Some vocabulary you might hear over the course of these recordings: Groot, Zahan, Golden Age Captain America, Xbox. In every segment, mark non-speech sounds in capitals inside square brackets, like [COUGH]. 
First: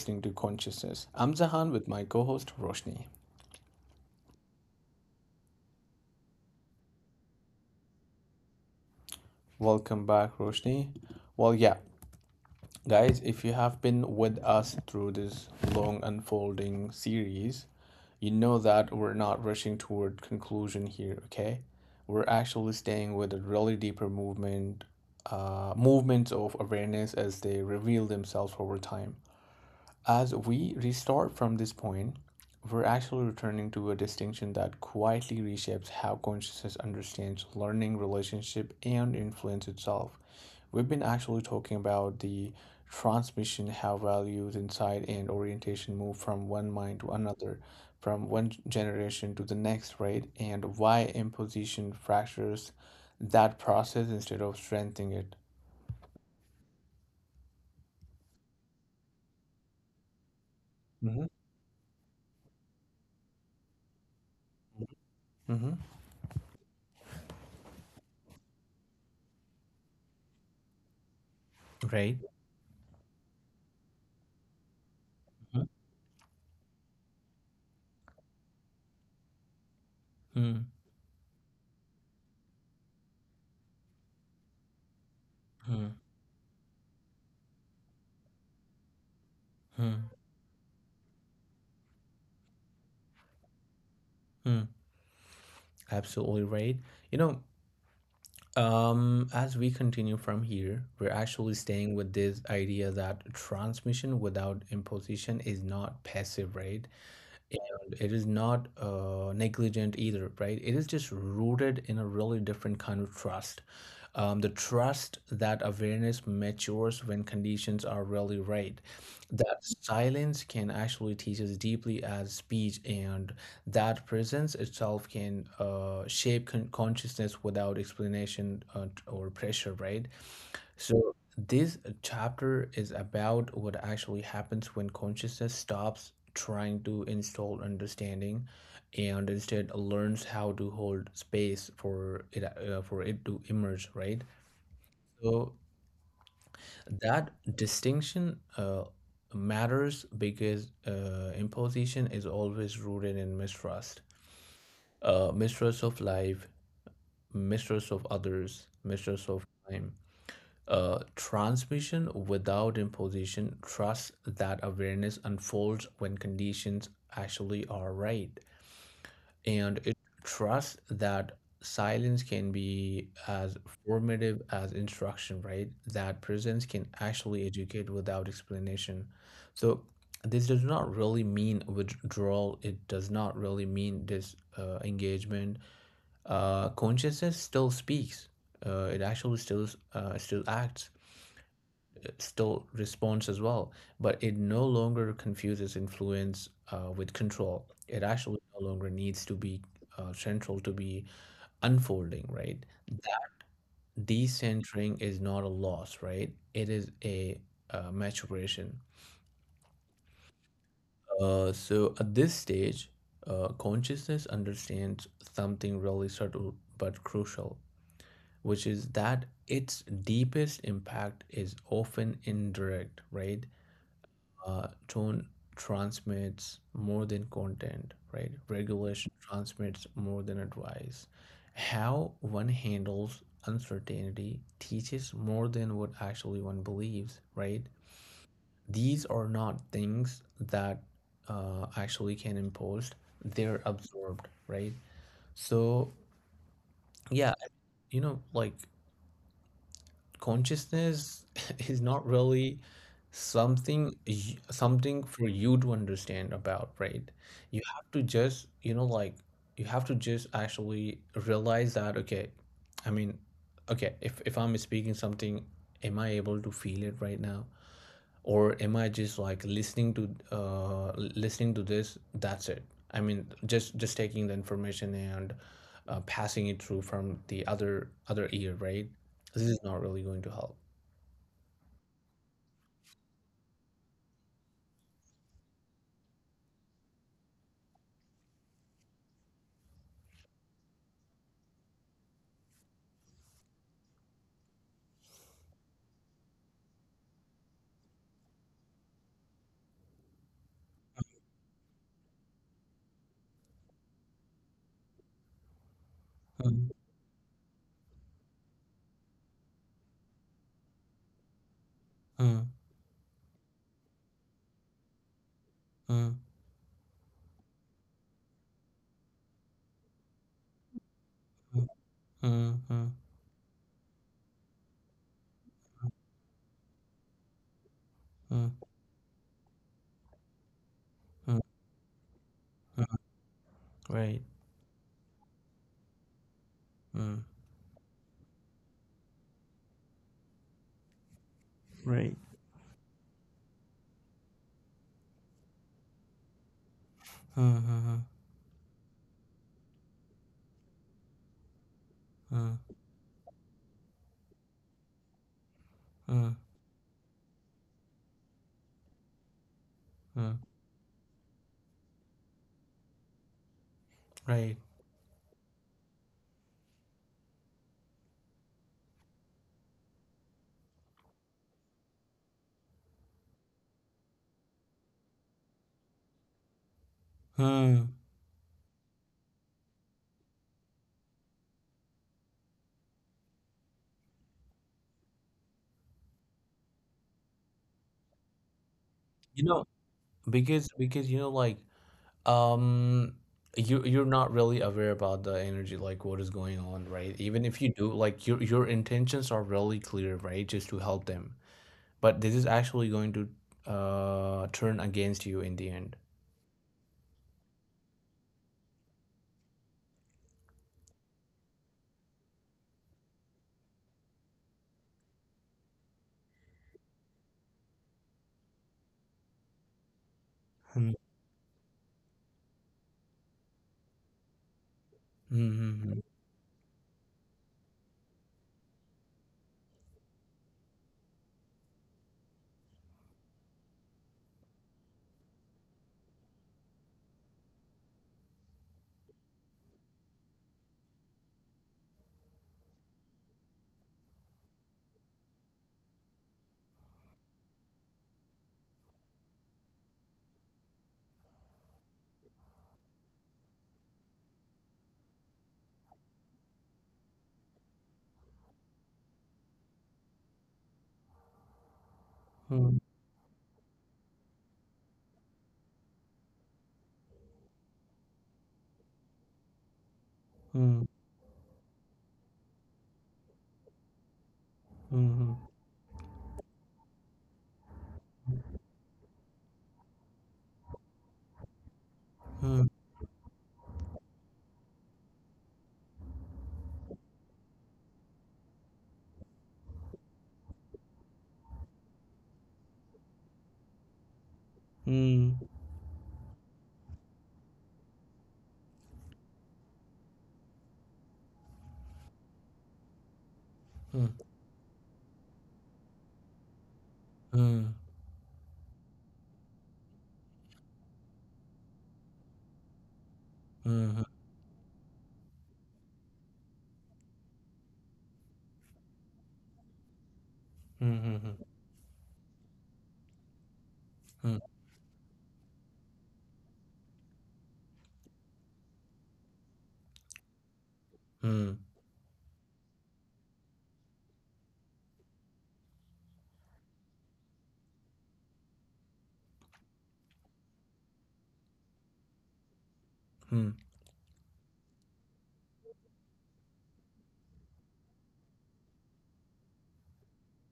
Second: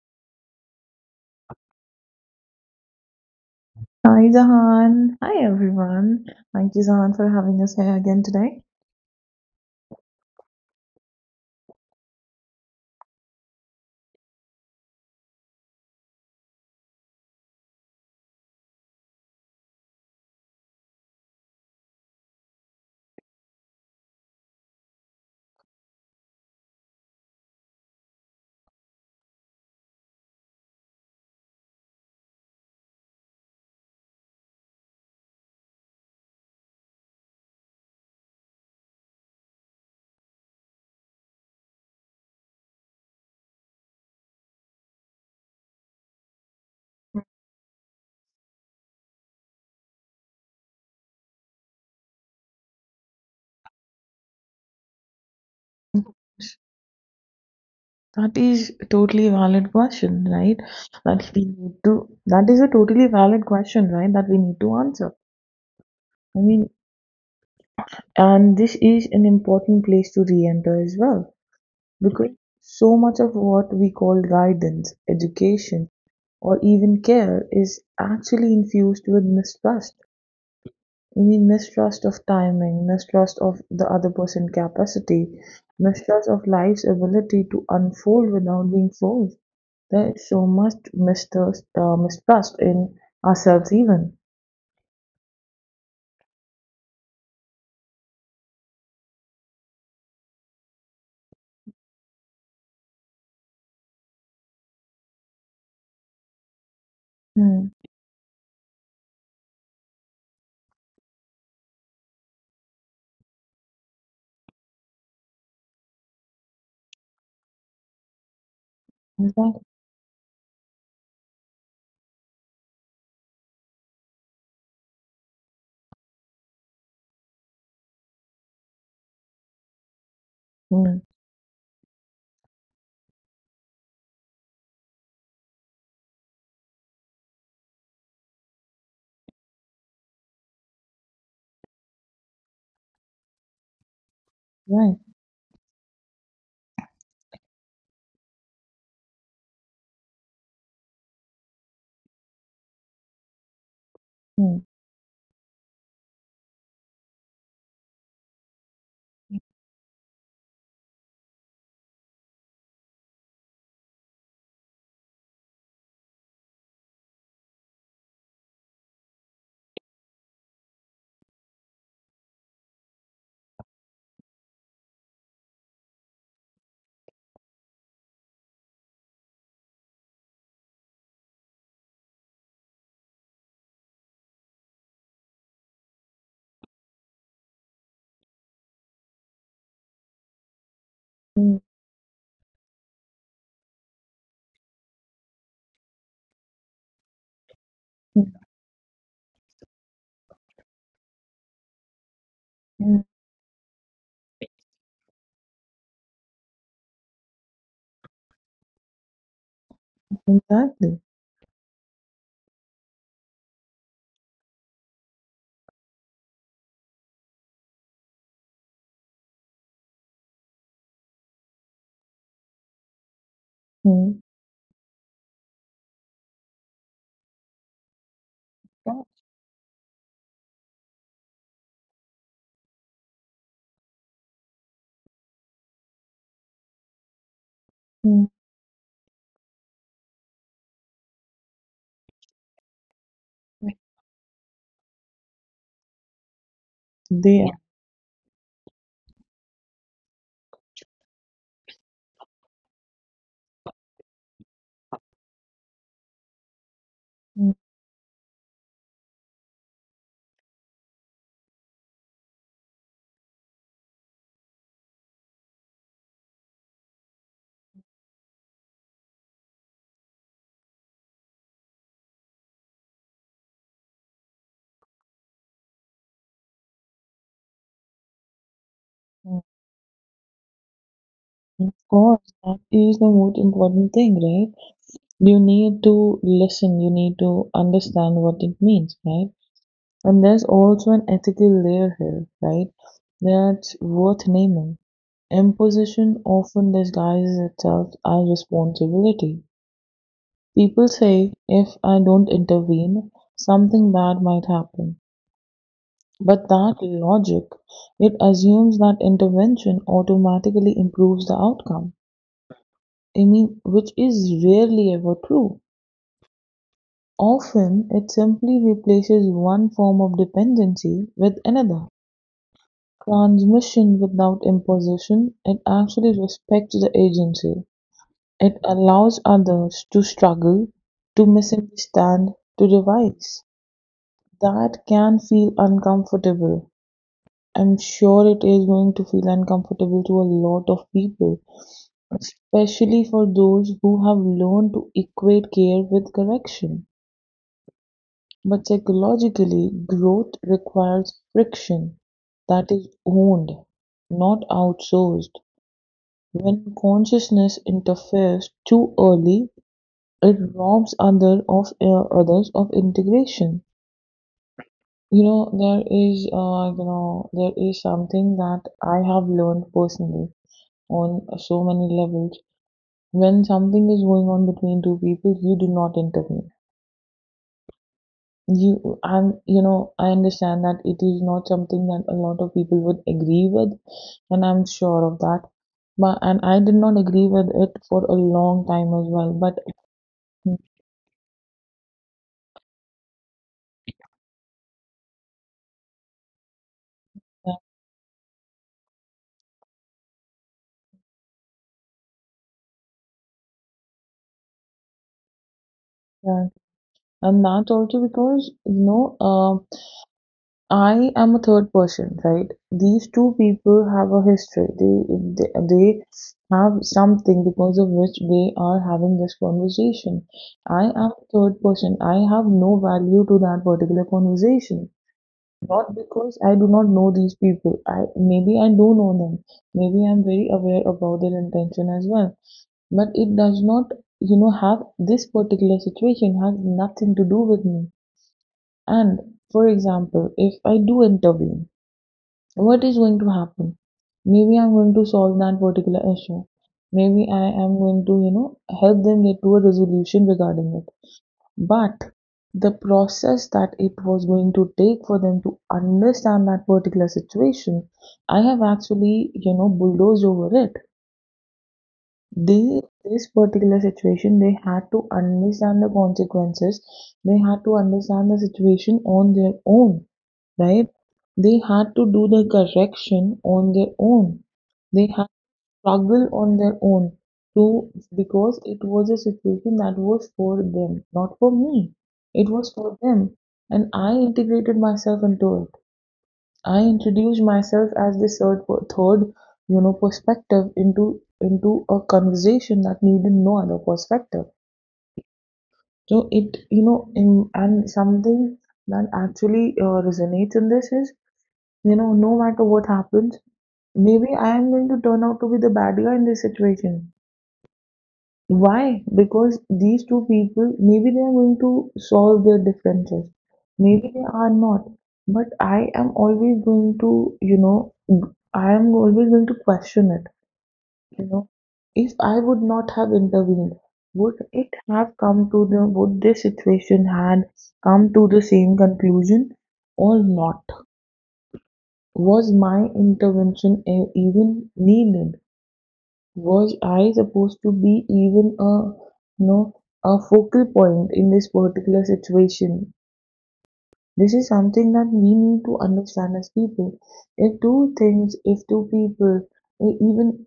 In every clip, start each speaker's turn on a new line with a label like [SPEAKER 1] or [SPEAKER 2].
[SPEAKER 1] listening to Consciousness. I'm Zahan with my co host Roshni.
[SPEAKER 2] Hi Zahan. Hi everyone. Thank you Zahan for having us here again today.
[SPEAKER 1] Welcome back, Roshni. Well, yeah, guys, if you have been with us through this long unfolding series, you know that we're not rushing toward conclusion here, okay? We're actually staying with a really deeper movement, movements of awareness as they reveal themselves over time. As we restart from this point, we're actually returning to a distinction that quietly reshapes how consciousness understands learning, relationship, and influence itself. We've been actually talking about the transmission, how values, insight, and orientation move from one mind to another, from one generation to the next, right? And why imposition fractures that process instead of strengthening it.
[SPEAKER 2] That is a totally valid question, right? That we need to, that is a totally valid question, right? That we need to answer.
[SPEAKER 1] Mm-hmm. Mm-hmm.
[SPEAKER 2] I mean, and this is an important place to re-enter as well,
[SPEAKER 1] Right.
[SPEAKER 2] because so much of what we call guidance, education, or even care is actually infused with mistrust.
[SPEAKER 1] Mm-hmm.
[SPEAKER 2] I mean, mistrust of timing, mistrust of the other person's capacity, mistrust of life's ability to unfold without being forced.
[SPEAKER 1] Mm-hmm.
[SPEAKER 2] There is so much mistrust, mistrust in ourselves even.
[SPEAKER 1] Absolutely right. You know, as we continue from here, we're actually staying with this idea that transmission without imposition is not passive, right?
[SPEAKER 2] Hmm.
[SPEAKER 1] And it is not negligent either, right? It is just rooted in a really different kind of trust. The trust that awareness matures when conditions are really right.
[SPEAKER 2] Exactly.
[SPEAKER 1] That silence can actually teach us deeply as speech, and that presence itself can shape consciousness without explanation or pressure, right?
[SPEAKER 2] Hmm.
[SPEAKER 1] So this chapter is about what actually happens when consciousness stops trying to install understanding and instead learns how to hold space for it to emerge, right?
[SPEAKER 2] Right.
[SPEAKER 1] So that distinction matters because imposition is always rooted in mistrust.
[SPEAKER 2] Hmm.
[SPEAKER 1] Mistrust of life, mistrust of others, mistrust of time. Transmission without imposition trusts that awareness unfolds when conditions actually are right. And it trusts that silence can be as formative as instruction, right? That presence can actually educate without explanation. So, this does not really mean withdrawal. It does not really mean this engagement. Consciousness still speaks. It actually still acts,
[SPEAKER 2] Hmm.
[SPEAKER 1] still response as well, but it no longer confuses influence with control. It actually
[SPEAKER 2] Hmm.
[SPEAKER 1] no longer needs to be central to be unfolding, right?
[SPEAKER 2] Hmm.
[SPEAKER 1] Decentering is not a loss, right? It is a maturation.
[SPEAKER 2] Exactly.
[SPEAKER 1] So at this stage, consciousness understands something really subtle but crucial, which is that its deepest impact is often indirect, right?
[SPEAKER 2] Hmm.
[SPEAKER 1] Uh, tone transmits more than content, right?
[SPEAKER 2] Right.
[SPEAKER 1] Regulation transmits more than advice. How one handles uncertainty teaches more than what actually one believes, right?
[SPEAKER 2] Hmm.
[SPEAKER 1] These are not things that actually can imposed, they're absorbed, right? So, yeah,
[SPEAKER 2] They are.
[SPEAKER 1] you know, like consciousness [LAUGHS] is not really something something for you to understand about, right?
[SPEAKER 2] Hmm.
[SPEAKER 1] You have to just, you know, like you have to just actually realize that okay, I mean, okay, if I'm speaking something, am I able to feel it right now, or am I just like listening to listening to this? That's it. I mean, just taking the information and passing it through from the other ear, right?
[SPEAKER 2] Hmm.
[SPEAKER 1] This is not really going to help.
[SPEAKER 2] Hmm. Of course, that is the most important thing, right? You need to listen, you need to understand what it means, right? And there's also an ethical layer here, right? That's worth naming. Imposition often disguises itself as responsibility. People say if I don't intervene, something bad might happen. But
[SPEAKER 1] Mm.
[SPEAKER 2] that logic, it assumes that intervention automatically improves the outcome.
[SPEAKER 1] Mm.
[SPEAKER 2] I mean, which is rarely ever true.
[SPEAKER 1] Mm.
[SPEAKER 2] Often, it simply replaces one form of dependency with
[SPEAKER 1] Mm.
[SPEAKER 2] another.
[SPEAKER 1] Mm. Mm.
[SPEAKER 2] Transmission without imposition, it actually respects the agency.
[SPEAKER 1] Mm.
[SPEAKER 2] It allows others to struggle, to
[SPEAKER 1] Mm.
[SPEAKER 2] misunderstand, to
[SPEAKER 1] Mm.
[SPEAKER 2] revise.
[SPEAKER 1] Right.
[SPEAKER 2] That can feel uncomfortable.
[SPEAKER 1] Mm.
[SPEAKER 2] I'm sure it is going to feel uncomfortable to a lot of people,
[SPEAKER 1] Right.
[SPEAKER 2] especially for those who have learned to equate care with correction.
[SPEAKER 1] Mm. Mm.
[SPEAKER 2] But psychologically, growth requires friction
[SPEAKER 1] Mm.
[SPEAKER 2] that
[SPEAKER 1] Mm.
[SPEAKER 2] is owned, not outsourced.
[SPEAKER 1] Mm.
[SPEAKER 2] When consciousness interferes too early,
[SPEAKER 1] Mm.
[SPEAKER 2] it robs others of integration.
[SPEAKER 1] Right.
[SPEAKER 2] You know, there is something that I have learned personally on so many levels. When something is going on between two people, you do not intervene.
[SPEAKER 1] Mm.
[SPEAKER 2] You know, I understand that it is not something that a lot of people would agree with, and I'm sure of that. But and I did not agree with it for a long time as well.
[SPEAKER 1] You
[SPEAKER 2] But
[SPEAKER 1] know, because you know, like, um, you you're not really aware about the energy, like what is going on, right? Even if you do, like your intentions are really clear, right? Just to help them, but this is actually going to turn against you in the end.
[SPEAKER 2] [LAUGHS] and that's also because you know, I am a third person, right? These two people have a history. They have something because of which they are having this conversation. I
[SPEAKER 1] Hmm.
[SPEAKER 2] am a third person. I have no value to that particular conversation.
[SPEAKER 1] Hmm. Hmm.
[SPEAKER 2] Not because I do not know these people. I maybe I do know them. Maybe I'm very aware about their intention as well. But it does not, you know, have this particular situation has nothing to do with me. And for example, if I do intervene, what is going to happen? Maybe I'm going to solve that particular issue. Maybe I am going to, you know, help them get to a resolution regarding it. But the process that it was going to take for them to understand that particular situation, I have actually, you know, bulldozed over it.
[SPEAKER 1] Hmm.
[SPEAKER 2] They, this particular situation, they had to understand the consequences. They had to understand the situation on their own,
[SPEAKER 1] Hmm.
[SPEAKER 2] right? They had to do the correction on their own. They had
[SPEAKER 1] Hmm.
[SPEAKER 2] struggled on their own to, because it was a situation that was for them, not for me. It
[SPEAKER 1] Hmm.
[SPEAKER 2] was for them, and I integrated myself into it. I introduced myself as the third, you know, perspective into a conversation that needed no other perspective.
[SPEAKER 1] Hmm. Hmm.
[SPEAKER 2] So it, you know, in, and something that actually resonates in this is, you know, no matter what happens, maybe I am going to turn out to be the bad guy in this situation.
[SPEAKER 1] Hmm. Hmm. Hmm. Hmm.
[SPEAKER 2] Why? Because these two people, maybe they are going to solve their differences.
[SPEAKER 1] Hmm.
[SPEAKER 2] Maybe they are not. But I am always going to, you know, I am always going to question it. You know, if I would not have intervened, would this situation had come to the same conclusion or not? Was my intervention even needed? Was I supposed to be even a, you know, a focal point in this particular situation?
[SPEAKER 1] Hmm.
[SPEAKER 2] This is something that we need to understand as people. If two people, even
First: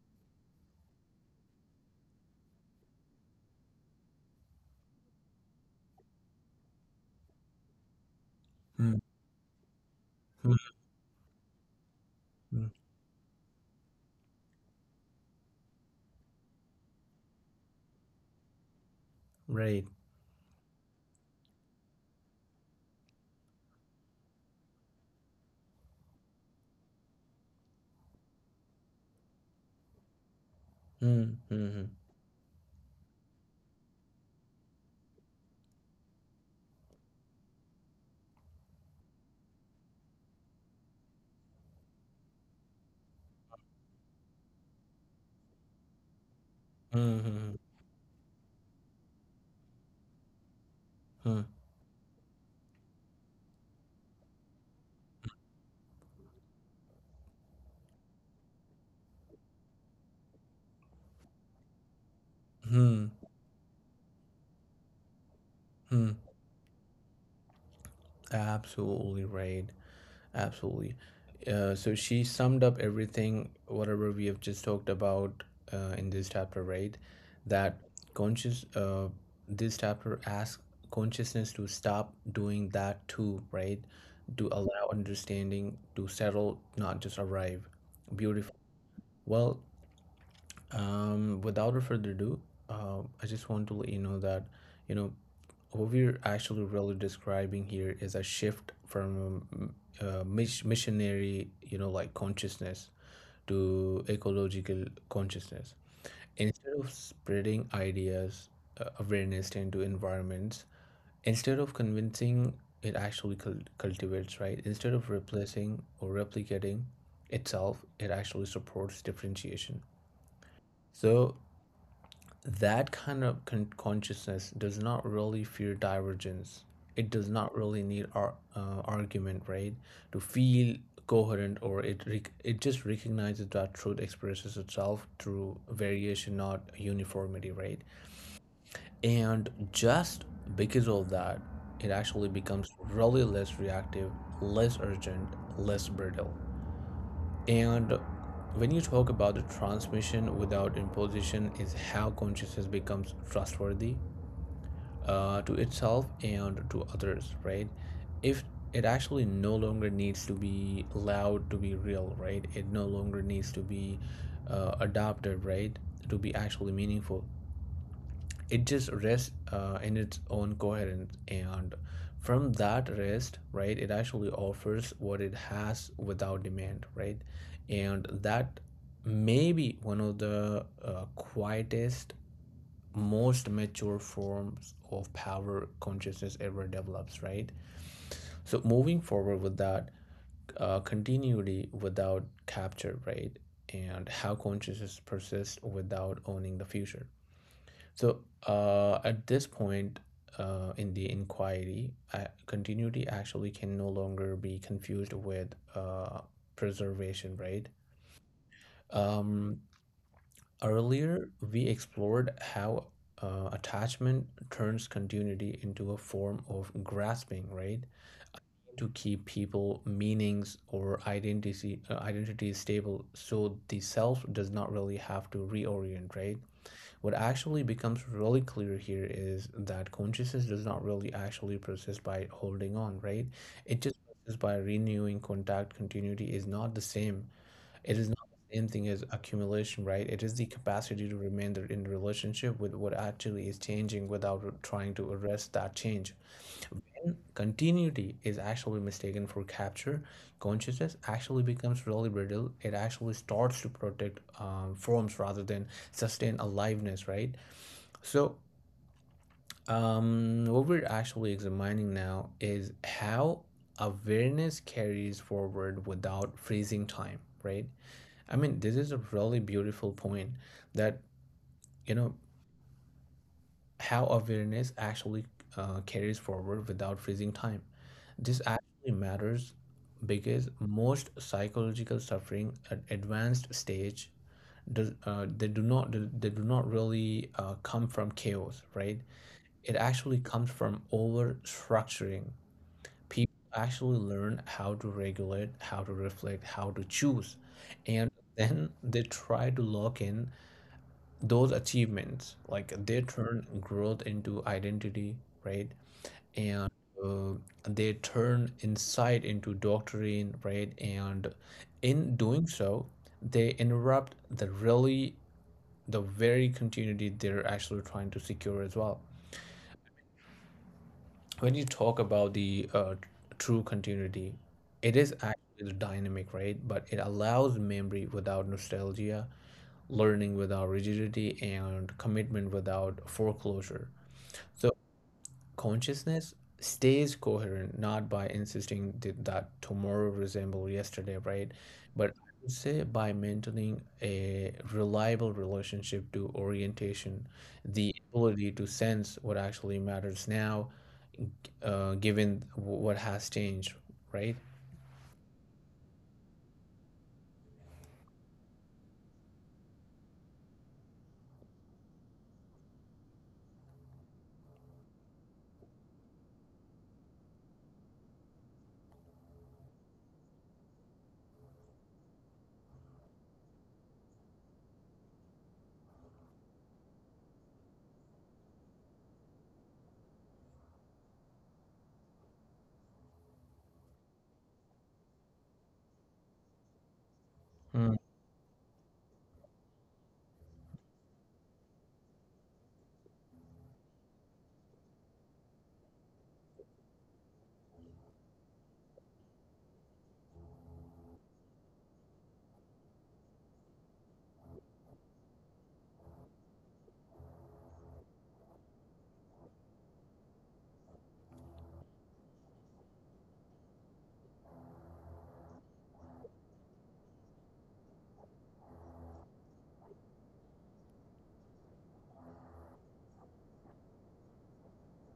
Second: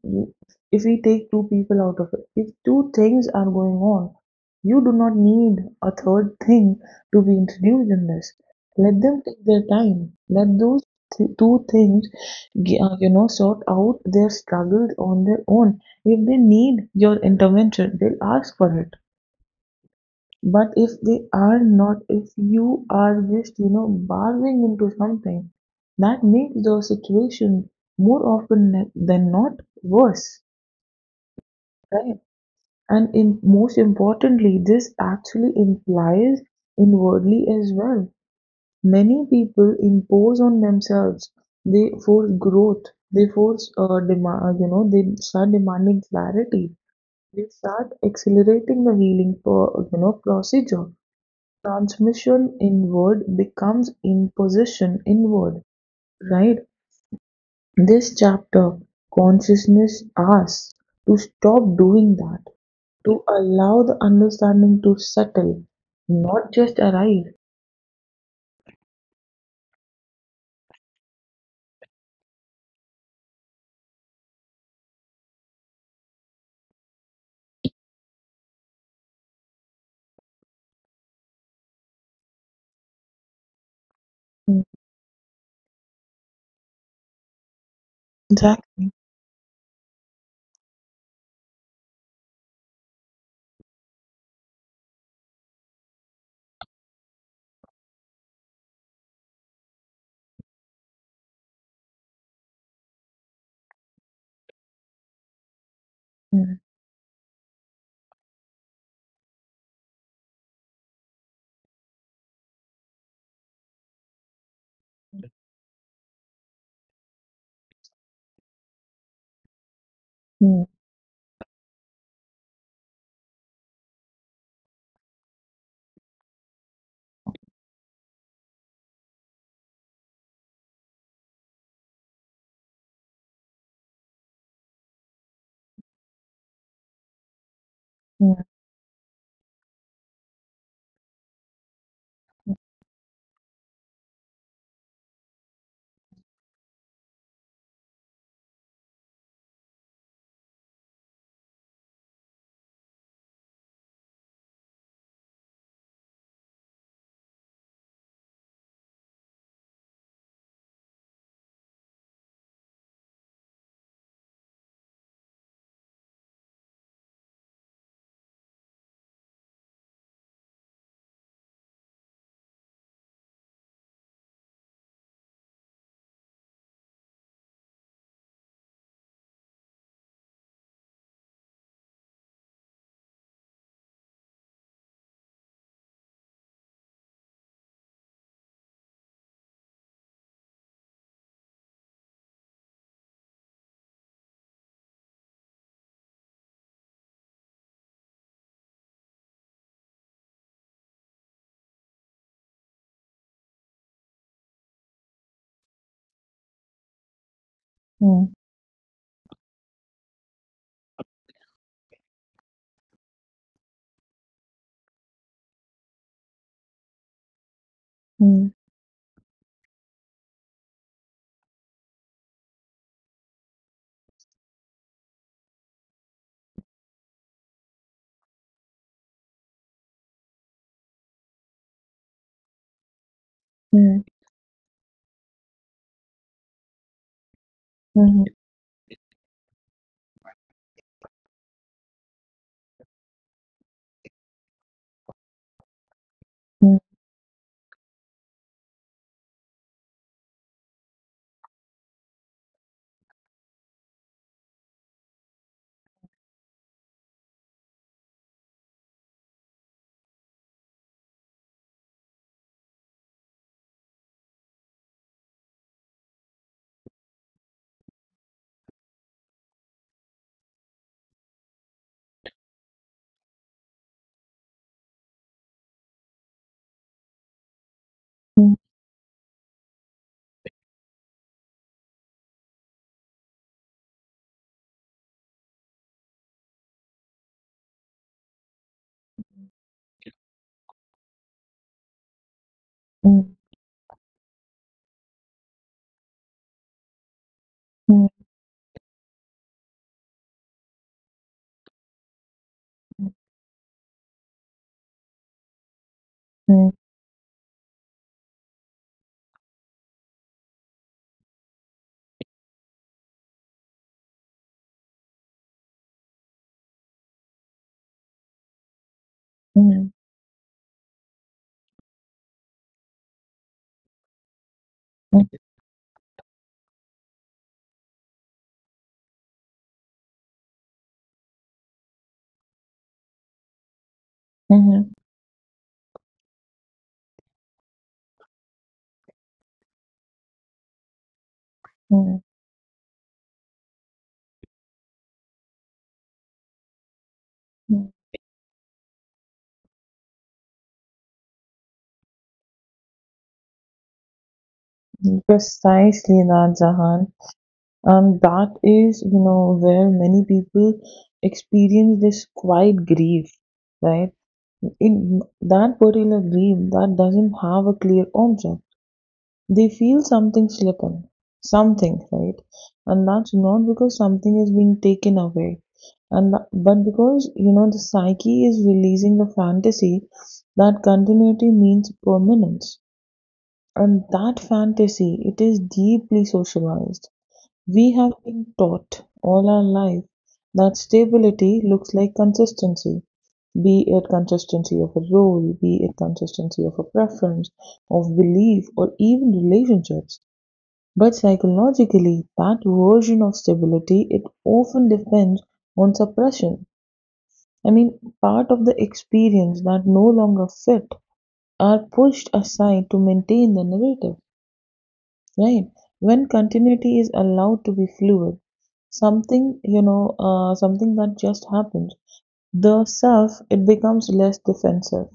[SPEAKER 2] if we take two people out of it, if two things are going on, you do not need a third thing to be introduced in this.
[SPEAKER 1] Hmm.
[SPEAKER 2] Let them take their time. Let
[SPEAKER 1] Hmm.
[SPEAKER 2] those two things,
[SPEAKER 1] Hmm.
[SPEAKER 2] you know, sort out their struggles on their own. If they need your intervention, they'll ask for it.
[SPEAKER 1] Right.
[SPEAKER 2] But if they are not, if you are just, you know, barging into something, that makes the situation more often than not worse,
[SPEAKER 1] Hmm. Hmm.
[SPEAKER 2] right? Most importantly, this actually implies inwardly as well. Many people impose on themselves. They force growth. They you know, they start demanding clarity.
[SPEAKER 1] Hmm.
[SPEAKER 2] They
[SPEAKER 1] Hmm.
[SPEAKER 2] start accelerating the healing, you know, procedure.
[SPEAKER 1] Hmm. Hmm.
[SPEAKER 2] Transmission inward becomes imposition inward. Right? This chapter, consciousness, us to stop doing that,
[SPEAKER 1] Hmm.
[SPEAKER 2] to allow the understanding to settle,
[SPEAKER 1] Hmm.
[SPEAKER 2] not just arrive.
[SPEAKER 1] Absolutely right. Absolutely. So she summed up everything, whatever we have just talked about in this chapter, right? That conscious, uh, this chapter asks consciousness to stop doing that too, right? To
[SPEAKER 2] Mm.
[SPEAKER 1] allow understanding to settle, not just arrive. Beautiful.
[SPEAKER 2] Exactly.
[SPEAKER 1] Well, without a further ado, I just want to let you know that, you know, what we're actually really describing here is a shift from missionary, you know, like consciousness to ecological consciousness.
[SPEAKER 2] Mm,
[SPEAKER 1] Instead of spreading ideas, awareness into environments, instead of convincing, it actually cultivates, right? Instead of replacing or replicating itself, it actually supports differentiation.
[SPEAKER 2] mm,
[SPEAKER 1] So that kind of consciousness does not really fear divergence. It does not really need argument, right? To feel coherent, or it it just recognizes that truth expresses itself through variation, not uniformity, right?
[SPEAKER 2] mm,
[SPEAKER 1] And just because of that, it actually becomes really less reactive, less urgent, less brittle. And when you talk about the transmission without imposition is how consciousness becomes trustworthy to itself and to others, right? If it actually no longer needs to be allowed to be real, right? It no longer needs to be adopted, right? To be actually meaningful. It just rests in its own coherence. And from that rest, right, it actually offers what it has without demand, right? And that may be one of the quietest, most mature forms of power consciousness ever develops, right? So moving forward with that continuity without capture, right? And how consciousness persists without owning the future. So at this point in the inquiry, continuity actually can no longer be confused with uh, preservation, right?
[SPEAKER 2] mm,
[SPEAKER 1] Um, earlier, we explored how attachment turns continuity into a form of grasping, right?
[SPEAKER 2] mm,
[SPEAKER 1] To keep people, meanings, or identity stable. So the self does not really have to reorient, right? What actually becomes really clear here is that consciousness does not really actually persist by holding on, right?
[SPEAKER 2] mm,
[SPEAKER 1] It just
[SPEAKER 2] mm,
[SPEAKER 1] persists by renewing contact. Continuity is not the same. It is not the same thing as accumulation, right? It is the capacity to remain in relationship with what actually is changing without trying to arrest that change.
[SPEAKER 2] mm,
[SPEAKER 1] And continuity is actually mistaken for capture. Consciousness actually becomes really brittle. It actually starts to protect forms rather than sustain aliveness, right? So, what we're actually examining now is how awareness carries forward without freezing time, right? I mean, this is a really beautiful point that, you know, how awareness actually carries forward without freezing time. This
[SPEAKER 2] mm, mm,
[SPEAKER 1] actually matters because most psychological suffering at advanced stage they do not, they do not really come from chaos, right? It actually comes from over structuring.
[SPEAKER 2] mm,
[SPEAKER 1] People actually learn how to regulate, how to reflect, how to choose,
[SPEAKER 2] mm,
[SPEAKER 1] and
[SPEAKER 2] mm,
[SPEAKER 1] then they try to lock in those achievements, like they turn growth into identity, right?
[SPEAKER 2] mm,
[SPEAKER 1] And uh, they turn insight into doctrine, right? And in doing so they interrupt the really the very continuity they're actually trying to secure as well.
[SPEAKER 2] mm,
[SPEAKER 1] When you talk about the true continuity, it is
[SPEAKER 2] mm.
[SPEAKER 1] actually the dynamic, right? But it allows memory without nostalgia, learning without rigidity, and commitment without foreclosure. So
[SPEAKER 2] Mhm,
[SPEAKER 1] consciousness stays coherent not by insisting that tomorrow resemble yesterday, right? But
[SPEAKER 2] mhm,
[SPEAKER 1] I would say by maintaining a reliable relationship to orientation, the
[SPEAKER 2] mhm.
[SPEAKER 1] ability to sense what actually matters now, given what has changed, right?
[SPEAKER 2] Precisely that, Jahan. That is, you know, where many people experience this quiet grief, right? In that particular grief that doesn't have a clear object. They feel something slipping, something, right? And that's not because something is being taken away, but because, you know, the psyche is releasing the fantasy that continuity means permanence. And that fantasy, it is deeply socialized. We
[SPEAKER 1] Mm.
[SPEAKER 2] have been taught all our life that stability looks like consistency, be it consistency of a role, be it consistency of a preference, of belief, or even relationships. But psychologically, that version of stability, it often depends on suppression. I mean, part of the experience that no longer fit are pushed aside to maintain the narrative. Right, when continuity is allowed to be fluid, something, you know, something that just happened, the self, it becomes less defensive.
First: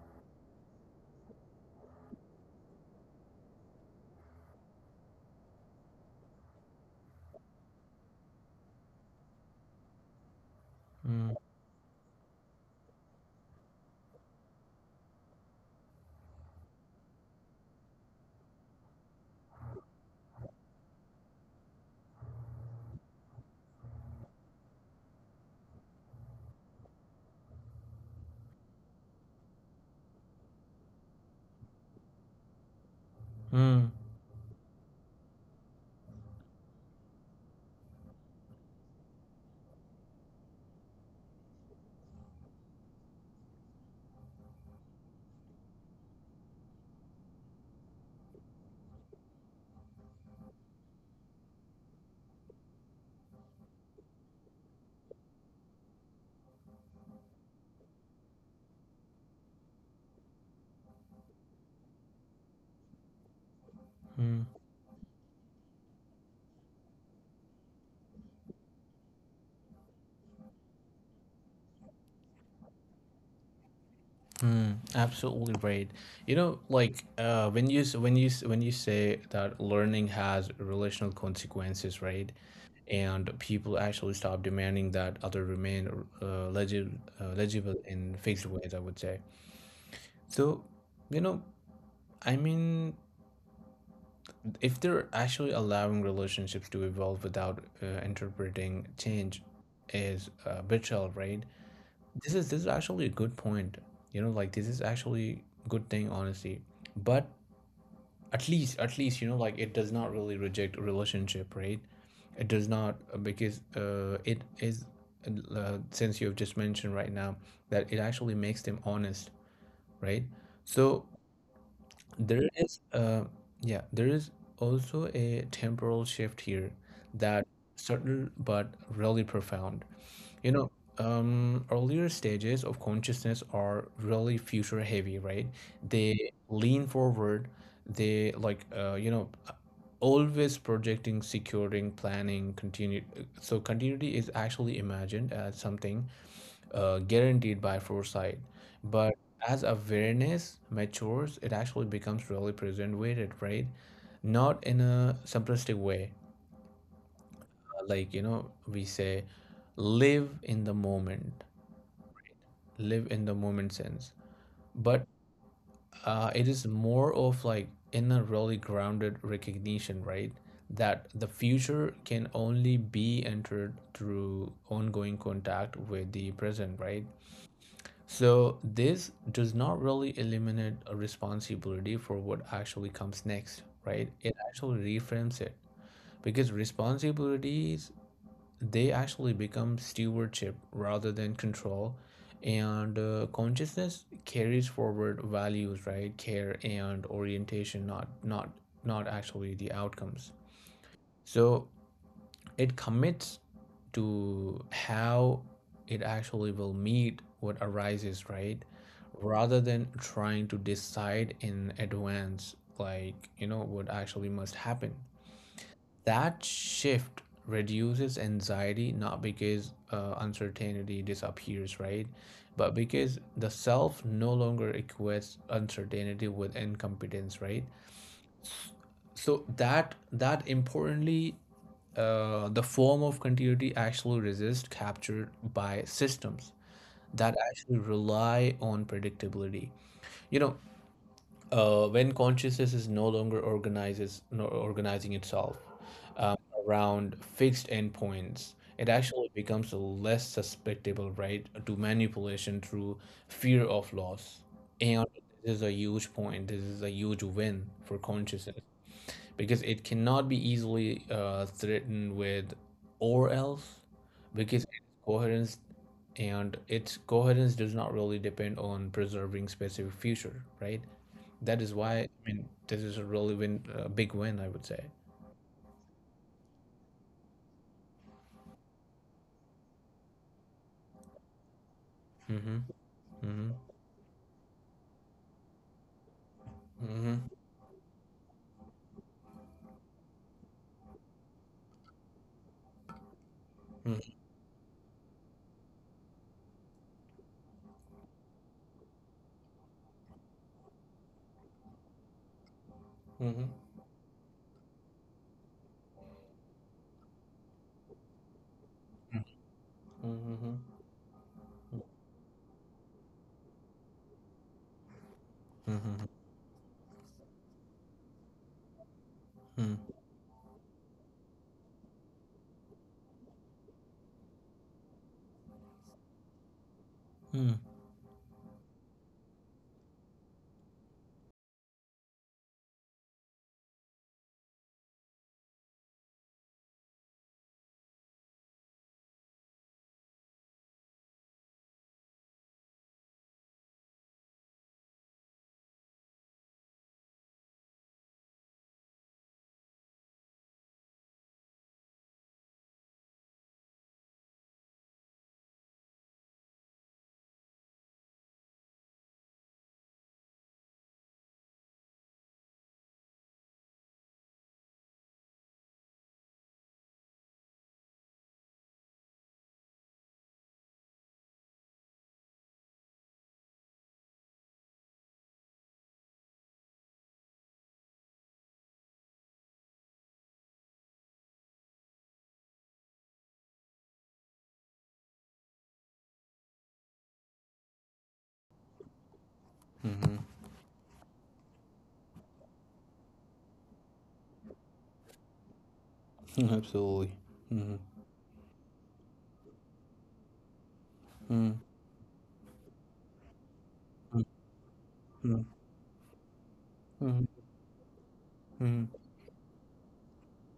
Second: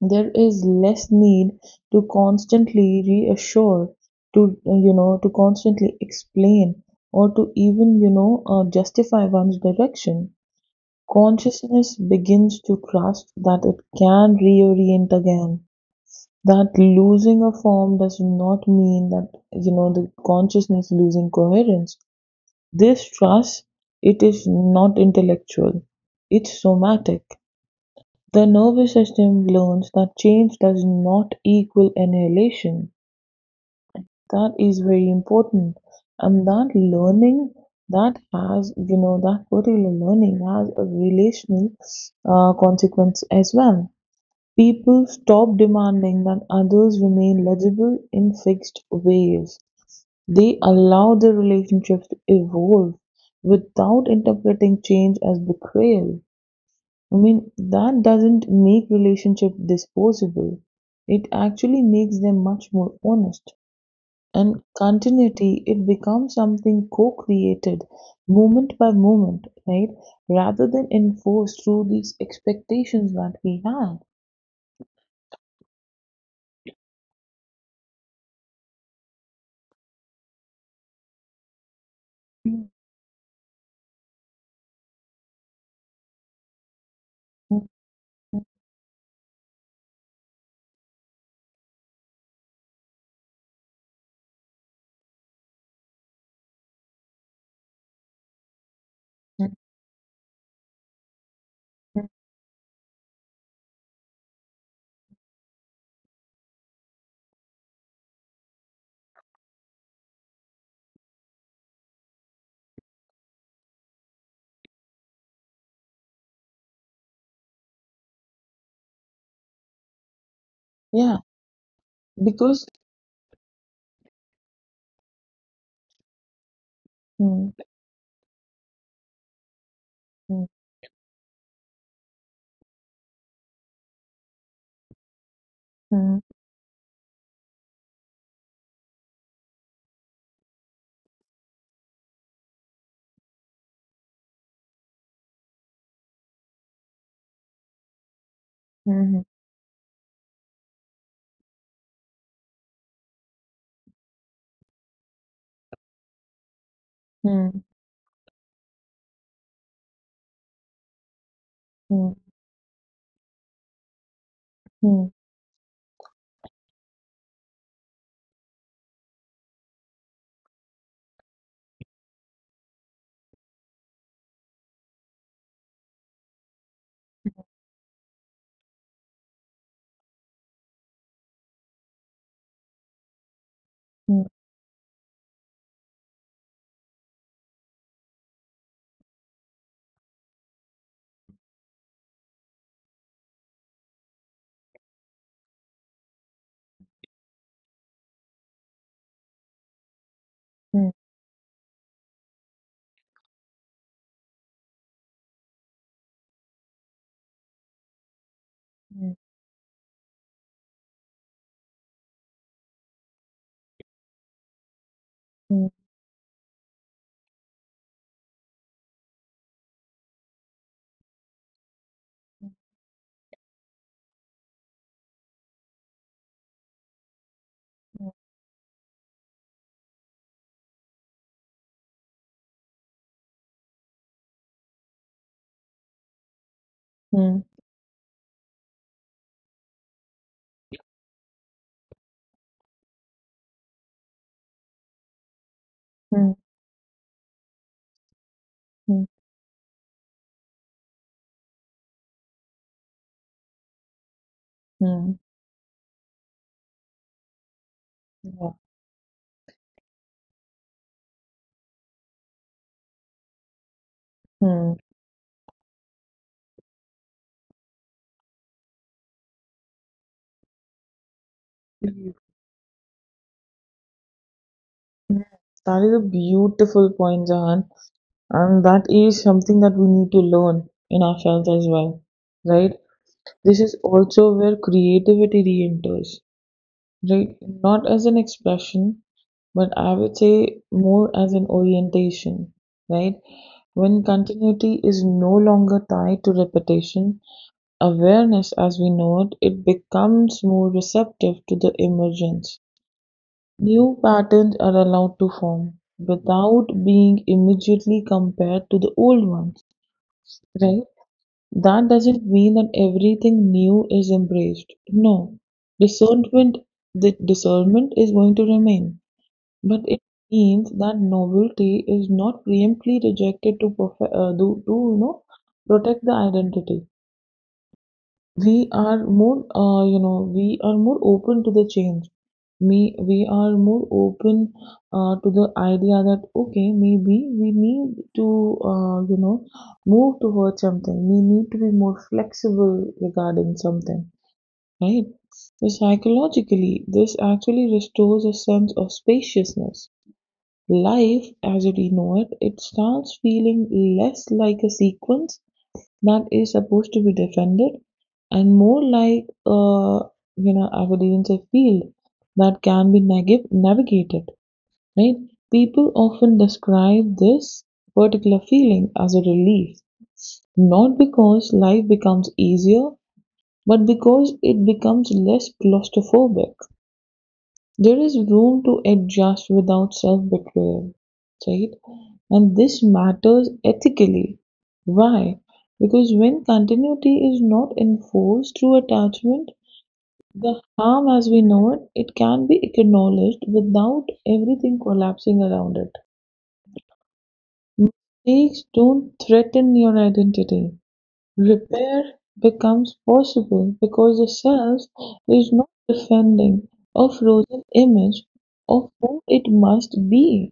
[SPEAKER 2] There is less need to constantly reassure, to, you know, to constantly explain, or to even, you know, justify one's direction.
[SPEAKER 1] Mm.
[SPEAKER 2] Consciousness begins to trust that it can reorient again, that losing a form does not mean that, you know, the consciousness losing coherence. This trust, it is not intellectual, it's somatic. The nervous system learns that change does not equal annihilation.
[SPEAKER 1] Mm.
[SPEAKER 2] That is very important. And that learning, that has, you know, that particular learning has a relational consequence as well. People stop demanding that others remain legible in fixed ways. They allow their relationships to evolve without interpreting change as betrayal. I mean, that doesn't make relationship disposable. It actually makes them much more honest.
[SPEAKER 1] Mm.
[SPEAKER 2] And continuity, it becomes something co-created moment by moment, right? Rather than enforced through these expectations that we have.
[SPEAKER 1] Mm, absolutely right. You know, like when you say that learning has relational consequences, right? And people actually stop demanding that other remain legible in fixed ways, I would say. So, you know, I mean, if they're actually allowing relationships to evolve without interpreting change,
[SPEAKER 2] Mhm.
[SPEAKER 1] is betrayal, right? This is actually a good point, you know, like this is actually good thing, honestly. But at least, you know, like it does not really reject a relationship, right? It does not because it is since you have just mentioned right now that it actually makes them honest, right? So
[SPEAKER 2] Yeah,
[SPEAKER 1] there
[SPEAKER 2] because
[SPEAKER 1] is yeah there is also a temporal shift here that
[SPEAKER 2] mm,
[SPEAKER 1] subtle but really profound.
[SPEAKER 2] mm,
[SPEAKER 1] You know, earlier stages of consciousness are really future heavy, right?
[SPEAKER 2] mm,
[SPEAKER 1] They lean forward, they like, you know, always projecting, securing, planning, continue. So continuity is actually imagined as something guaranteed by foresight. But
[SPEAKER 2] mhm,
[SPEAKER 1] as awareness matures, it actually becomes really present with, right? Not in a simplistic way,
[SPEAKER 2] mm,
[SPEAKER 1] like, you know, we say, live in the moment
[SPEAKER 2] mm,
[SPEAKER 1] live in the moment sense, but
[SPEAKER 2] mm,
[SPEAKER 1] it is more of like in a really grounded recognition, right? That the future can only be entered through ongoing contact with the present, right? So this does not really eliminate a responsibility for what actually comes next, right?
[SPEAKER 2] mm,
[SPEAKER 1] It actually reframes it because responsibilities, they actually become stewardship rather than control. And consciousness carries forward values, right, care and orientation, not actually the outcomes. So it commits to how it actually will meet what arises, right,
[SPEAKER 2] mm,
[SPEAKER 1] rather than trying to decide in advance like, you know, what actually must happen.
[SPEAKER 2] mm, mm,
[SPEAKER 1] That shift reduces anxiety not because uncertainty disappears, right, but because the self no longer equates uncertainty with incompetence, right? So that that importantly, the form of continuity actually resists captured by systems that
[SPEAKER 2] mm,
[SPEAKER 1] actually rely on predictability. You know, when consciousness is no longer organizes no, organizing itself, um,
[SPEAKER 2] mm,
[SPEAKER 1] around fixed endpoints, it
[SPEAKER 2] mm,
[SPEAKER 1] actually becomes less susceptible, right, to manipulation through fear of loss. And
[SPEAKER 2] mm,
[SPEAKER 1] this is a huge point. This is a huge win for
[SPEAKER 2] yeah,
[SPEAKER 1] consciousness because it cannot be easily threatened with or else, because its
[SPEAKER 2] mm.
[SPEAKER 1] coherence, and its coherence, does not really depend on preserving specific future, right? That is why, I mean, this is a really win, a big win, I would say.
[SPEAKER 2] Mm. That is a beautiful point, Jahan, and that is something that we need to learn in ourselves as well,
[SPEAKER 1] Mm-hmm.
[SPEAKER 2] right? This is also where creativity re-enters.
[SPEAKER 1] Mm-hmm.
[SPEAKER 2] Right, not as an expression, but I would say more as an orientation, right? When
[SPEAKER 1] Mm-hmm.
[SPEAKER 2] continuity is no longer tied to repetition, awareness as we know it, it becomes more receptive to the emergence.
[SPEAKER 1] Mm-hmm.
[SPEAKER 2] New patterns are allowed to form without being immediately compared to the old ones,
[SPEAKER 1] Mm-hmm.
[SPEAKER 2] right? That doesn't mean that everything new is embraced. No.
[SPEAKER 1] Mm-hmm.
[SPEAKER 2] Discernment, the discernment is going to remain, but
[SPEAKER 1] Mm-hmm.
[SPEAKER 2] it means that novelty is not preemptively rejected to you know, protect the identity. We are more, you know, we are more open to the change. Me we are more open to the idea that okay, maybe we need to, you know, move towards something. We need to be more flexible regarding something, right? So psychologically, this actually restores a sense of spaciousness. Life as we know it, it starts feeling less like a sequence that is supposed to be defended and more like, you know, I would even say field that can be navigated, right? People often describe this particular feeling as a relief, not because life becomes easier, but because it becomes less claustrophobic. There is room to adjust without self-betrayal, right? And this matters ethically. Why? Because when continuity is not enforced through attachment,
[SPEAKER 1] Mm-hmm.
[SPEAKER 2] the harm as we know it, it can be acknowledged without everything collapsing around it.
[SPEAKER 1] Mm-hmm. Absolutely. Mm-hmm.
[SPEAKER 2] Mistakes don't threaten your identity.
[SPEAKER 1] Mm-hmm.
[SPEAKER 2] Repair becomes possible because the self is not defending a
[SPEAKER 1] Mm-hmm.
[SPEAKER 2] frozen image
[SPEAKER 1] Mm-hmm.
[SPEAKER 2] of who it must be.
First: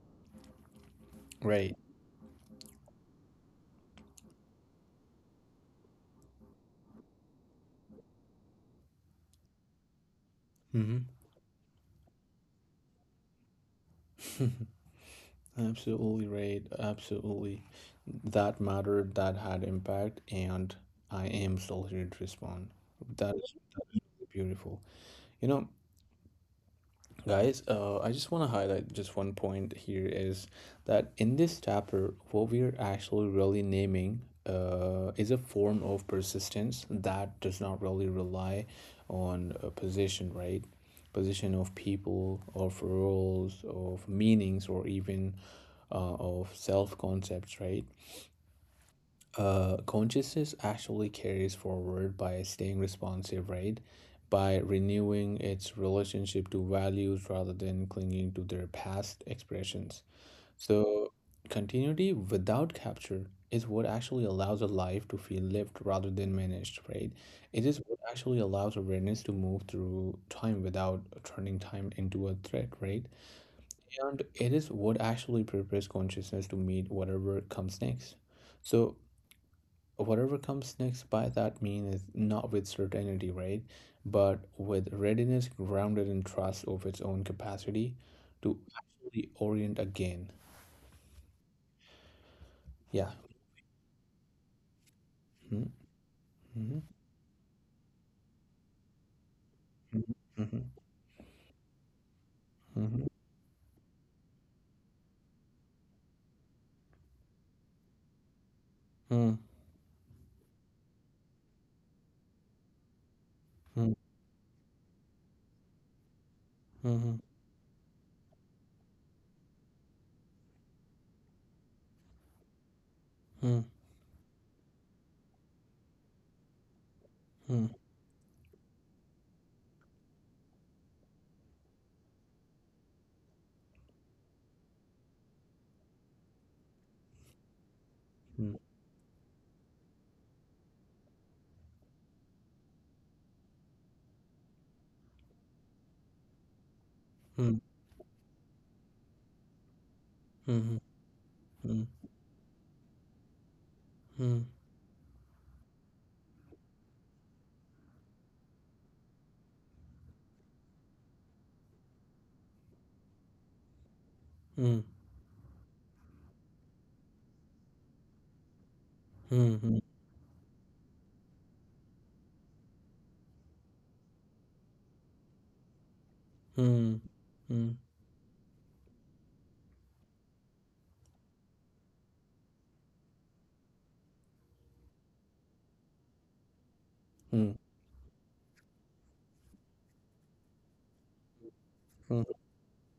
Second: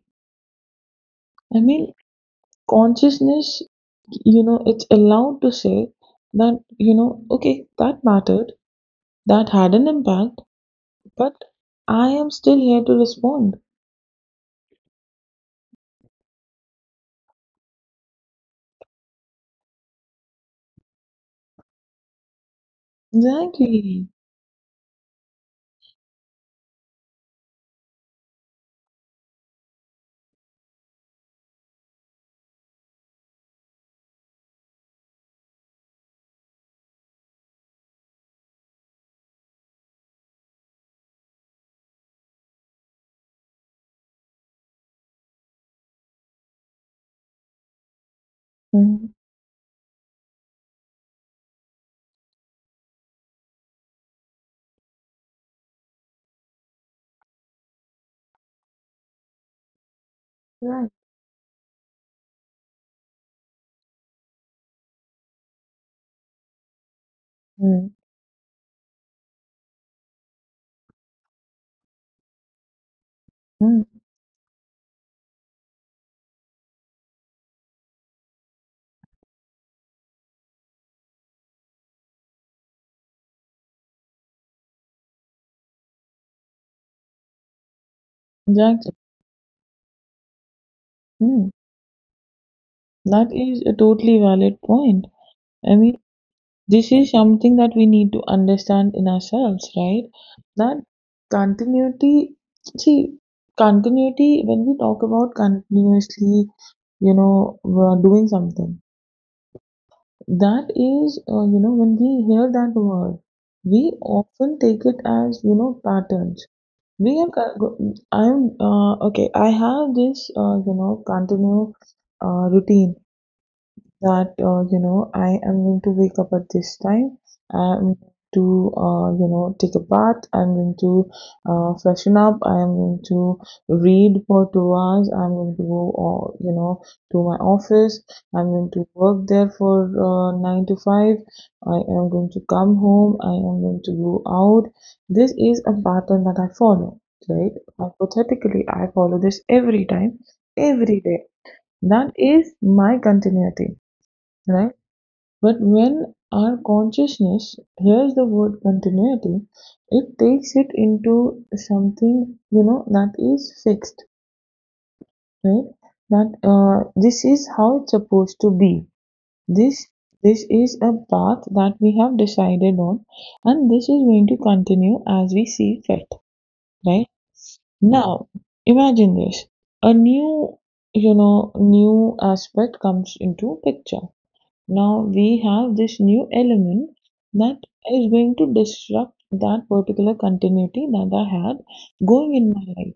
[SPEAKER 2] I
[SPEAKER 1] Right.
[SPEAKER 2] mean, consciousness, you know, it's allowed to say that, you know, okay, that mattered, that had an impact,
[SPEAKER 1] Mm-hmm.
[SPEAKER 2] but I am still here to respond.
[SPEAKER 1] [LAUGHS] Absolutely right. Absolutely. That mattered, that had impact, and I am still here to respond. That is
[SPEAKER 2] Exactly.
[SPEAKER 1] really beautiful. You know, guys, I just want to highlight just one point here is that in this chapter, what we are actually really naming is a form of persistence that does not really rely on a position, right? Position of people, of roles, of meanings, or even of self concepts, right?
[SPEAKER 2] Mm.
[SPEAKER 1] Consciousness actually carries forward by staying responsive, right? By renewing its relationship to values rather than clinging to their past expressions.
[SPEAKER 2] Right.
[SPEAKER 1] So, continuity without capture is what actually allows a life to feel lived rather than managed, right? It is
[SPEAKER 2] Mm,
[SPEAKER 1] what actually allows awareness to move through time without turning time into a threat, right?
[SPEAKER 2] mm.
[SPEAKER 1] And it is what actually prepares consciousness to meet whatever comes next. So, whatever comes next by that mean is not with certainty, right? But with readiness grounded in trust of its own capacity to
[SPEAKER 2] Exactly.
[SPEAKER 1] actually orient again.
[SPEAKER 2] Mm.
[SPEAKER 1] Yeah.
[SPEAKER 2] That is a totally valid point.
[SPEAKER 1] Mm-hmm.
[SPEAKER 2] I mean,
[SPEAKER 1] Mm-hmm.
[SPEAKER 2] this is something that we need to understand in ourselves, right?
[SPEAKER 1] Mm-hmm.
[SPEAKER 2] That continuity,
[SPEAKER 1] Mm-hmm.
[SPEAKER 2] see, continuity, when we talk about continuously, we're doing something,
[SPEAKER 1] Mm-hmm.
[SPEAKER 2] that is, when we hear that word, we often take it as, patterns.
[SPEAKER 1] Mm-hmm. Mm-hmm.
[SPEAKER 2] We have, co- go- I'm, okay, I have this, continuous routine, that I am going to wake up at this time. I'm going to take a bath. I'm going to freshen up. I'm going to read for 2 hours. I'm going to go to my office. I'm going to work there for 9 to 5. I am going to come home. I am going to go out. This is a pattern that I follow.
[SPEAKER 1] Mm-hmm. Mm-hmm. Mm-hmm.
[SPEAKER 2] Right? Hypothetically, I follow this every time,
[SPEAKER 1] Mm-hmm.
[SPEAKER 2] every day. That is my continuity, right? But when our consciousness hears the word continuity, it takes it into something, that is fixed,
[SPEAKER 1] Mm-hmm.
[SPEAKER 2] right? That This is how it's supposed to be. This this is a path that we have decided on, and this is going to continue as we see fit, right? Now, imagine this. A new aspect comes into picture. Now we have this new element that is going to disrupt that particular continuity that I had
[SPEAKER 1] Mm-hmm.
[SPEAKER 2] going in my life.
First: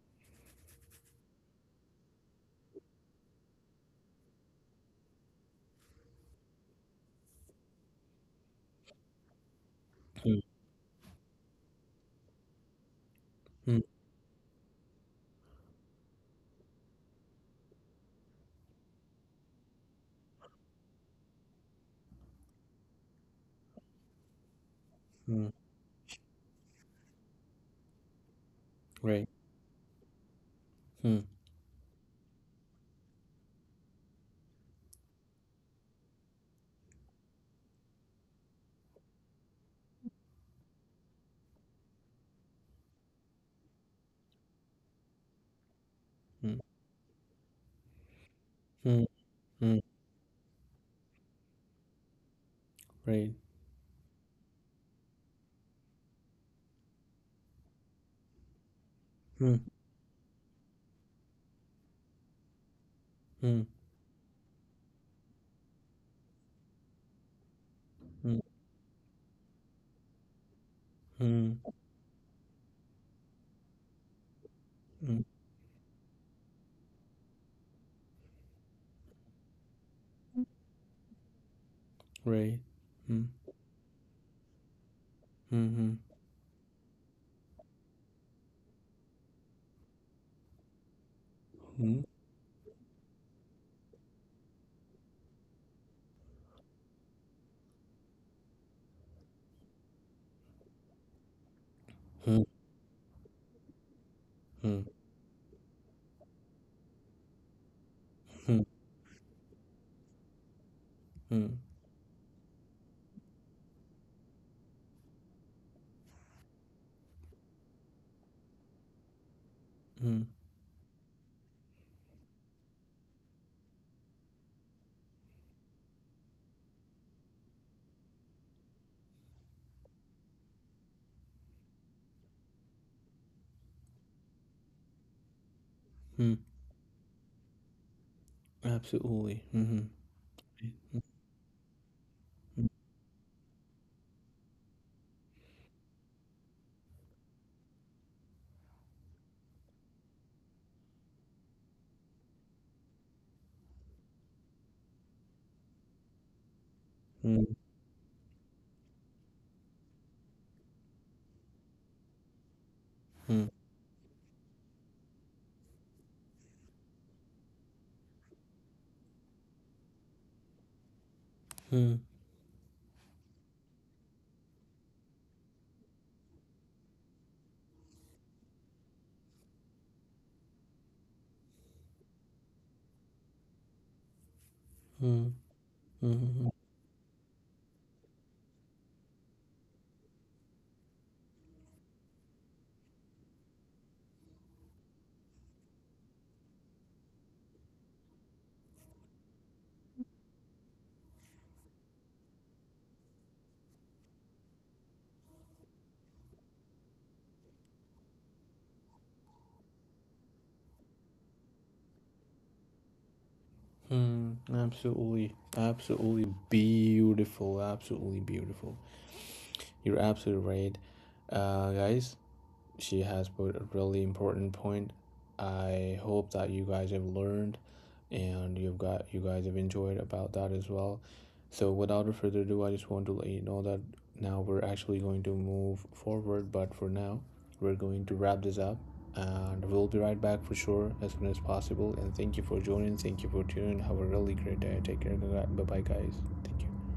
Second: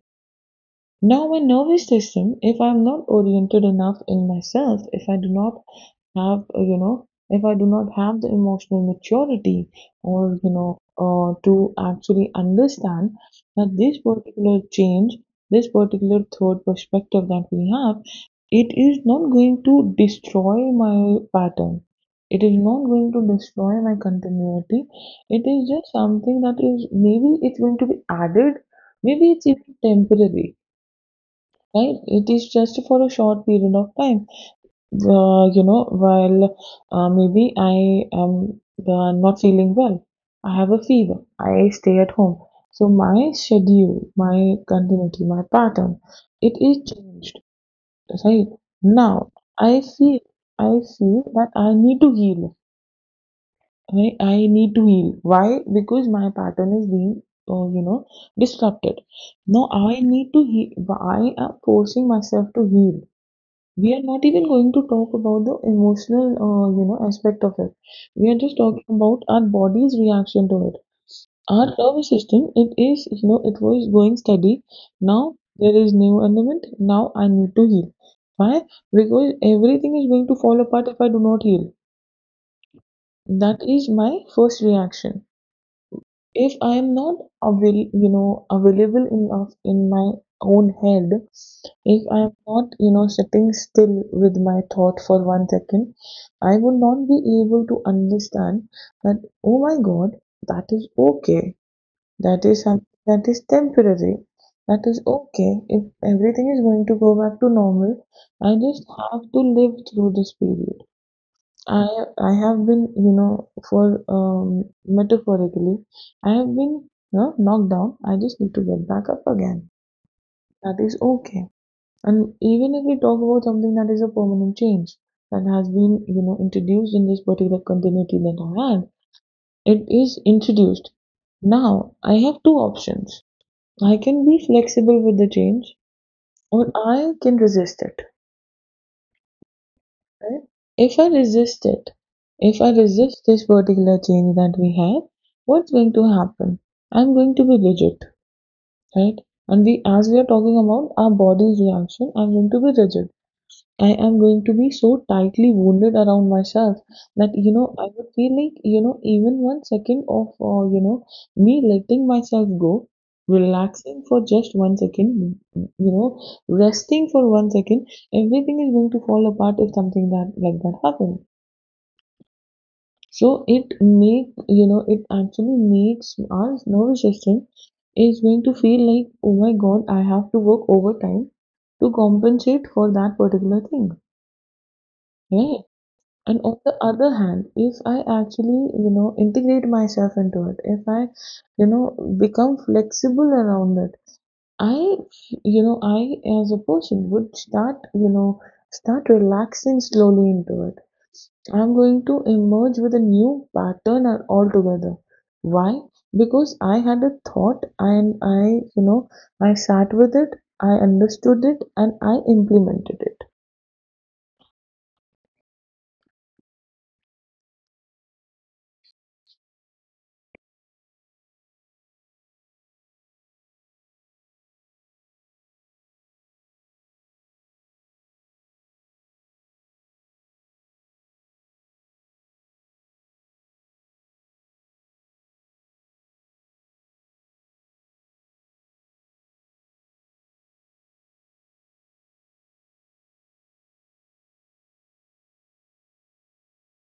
[SPEAKER 2] Now my nervous system, if I'm not oriented enough in myself, if I do not have the emotional maturity, or, to actually understand that
[SPEAKER 1] Mm-hmm.
[SPEAKER 2] this particular change, this particular third perspective that we have, it is not going to destroy my pattern. It is not going to destroy my continuity. It
[SPEAKER 1] Mm-hmm.
[SPEAKER 2] is just something that is maybe it's going to be added,
[SPEAKER 1] Right.
[SPEAKER 2] maybe it's even temporary, right? It is just for a short period of time. While maybe I am not feeling well, I have a fever, I stay at home. So my schedule, my continuity, my pattern, it
[SPEAKER 1] Mm-hmm.
[SPEAKER 2] is changed, right? Now
[SPEAKER 1] Mm-hmm.
[SPEAKER 2] I feel, I feel that I need to heal,
[SPEAKER 1] Right.
[SPEAKER 2] right? I need to heal. Why? Because my pattern is being, uh, you know, disrupted. Now I need to heal. I am forcing myself to heal.
[SPEAKER 1] Mm-hmm.
[SPEAKER 2] We are not even going to talk about the emotional, aspect of it. We are just talking about our body's reaction to it.
[SPEAKER 1] Mm-hmm.
[SPEAKER 2] Our nervous system, it is, you know, it was going steady. Now there is new element. Now I need to heal. Why? Because everything is going to fall apart if I do not heal.
[SPEAKER 1] Right. Mm.
[SPEAKER 2] That is my first reaction.
[SPEAKER 1] Mhm.
[SPEAKER 2] If I am not available enough in my own head,
[SPEAKER 1] Mm.
[SPEAKER 2] if I am not, sitting still with my thought for one second, I would not be able to understand that, oh my God, that is okay.
[SPEAKER 1] Mm.
[SPEAKER 2] That is something that is temporary. That
[SPEAKER 1] Mm.
[SPEAKER 2] is okay. If everything is going to go back to normal, I
[SPEAKER 1] Mm.
[SPEAKER 2] just have to live through this period.
[SPEAKER 1] Mm.
[SPEAKER 2] I I have been, you know, for metaphorically, I have been, you know, knocked down. I just need to get back up again.
[SPEAKER 1] Mm.
[SPEAKER 2] That is okay. And even if we talk about something that is a permanent change that has been, introduced in this particular continuity that I had, it is introduced. Now I have two options. I can be flexible with the change,
[SPEAKER 1] Mm.
[SPEAKER 2] or I can resist it.
[SPEAKER 1] Absolutely. Mhm.
[SPEAKER 2] Right? If I resist it, if I resist this particular change that we have, what's going to happen? I'm going to be rigid, right? And we, as we are talking about our body's reaction, I'm going to be rigid. I am going to be so tightly wounded around myself that
[SPEAKER 1] Mm. Mm.
[SPEAKER 2] I would feel like even one second of me letting myself go,
[SPEAKER 1] Mm.
[SPEAKER 2] relaxing for just one second, resting for one second, everything is going to fall apart if something that like that happens.
[SPEAKER 1] Mm.
[SPEAKER 2] So it actually makes our nervous system is going to feel like, oh my God, I have to work overtime to compensate for that particular thing,
[SPEAKER 1] Mm.
[SPEAKER 2] right? And
[SPEAKER 1] Mm.
[SPEAKER 2] on the other hand, if I actually integrate myself into it, if I become flexible around it, I you know I as a person would start you know start relaxing slowly into it. I'm going to emerge with a new pattern altogether. Why? Because I had a thought and I sat with it, I understood it, and I implemented it.
[SPEAKER 1] Mm. Absolutely. Absolutely beautiful. Absolutely beautiful. You're absolutely right. Guys, she has put a really important point. I hope that you guys have learned and you guys have enjoyed about that as well. So without further ado, I just want to let you know that now we're actually going to move forward, but for now, we're going to wrap this up and we'll be right back for sure as soon as possible. And thank you for joining, thank you for tuning. Have a really great day. Take care. Bye bye guys. Thank you.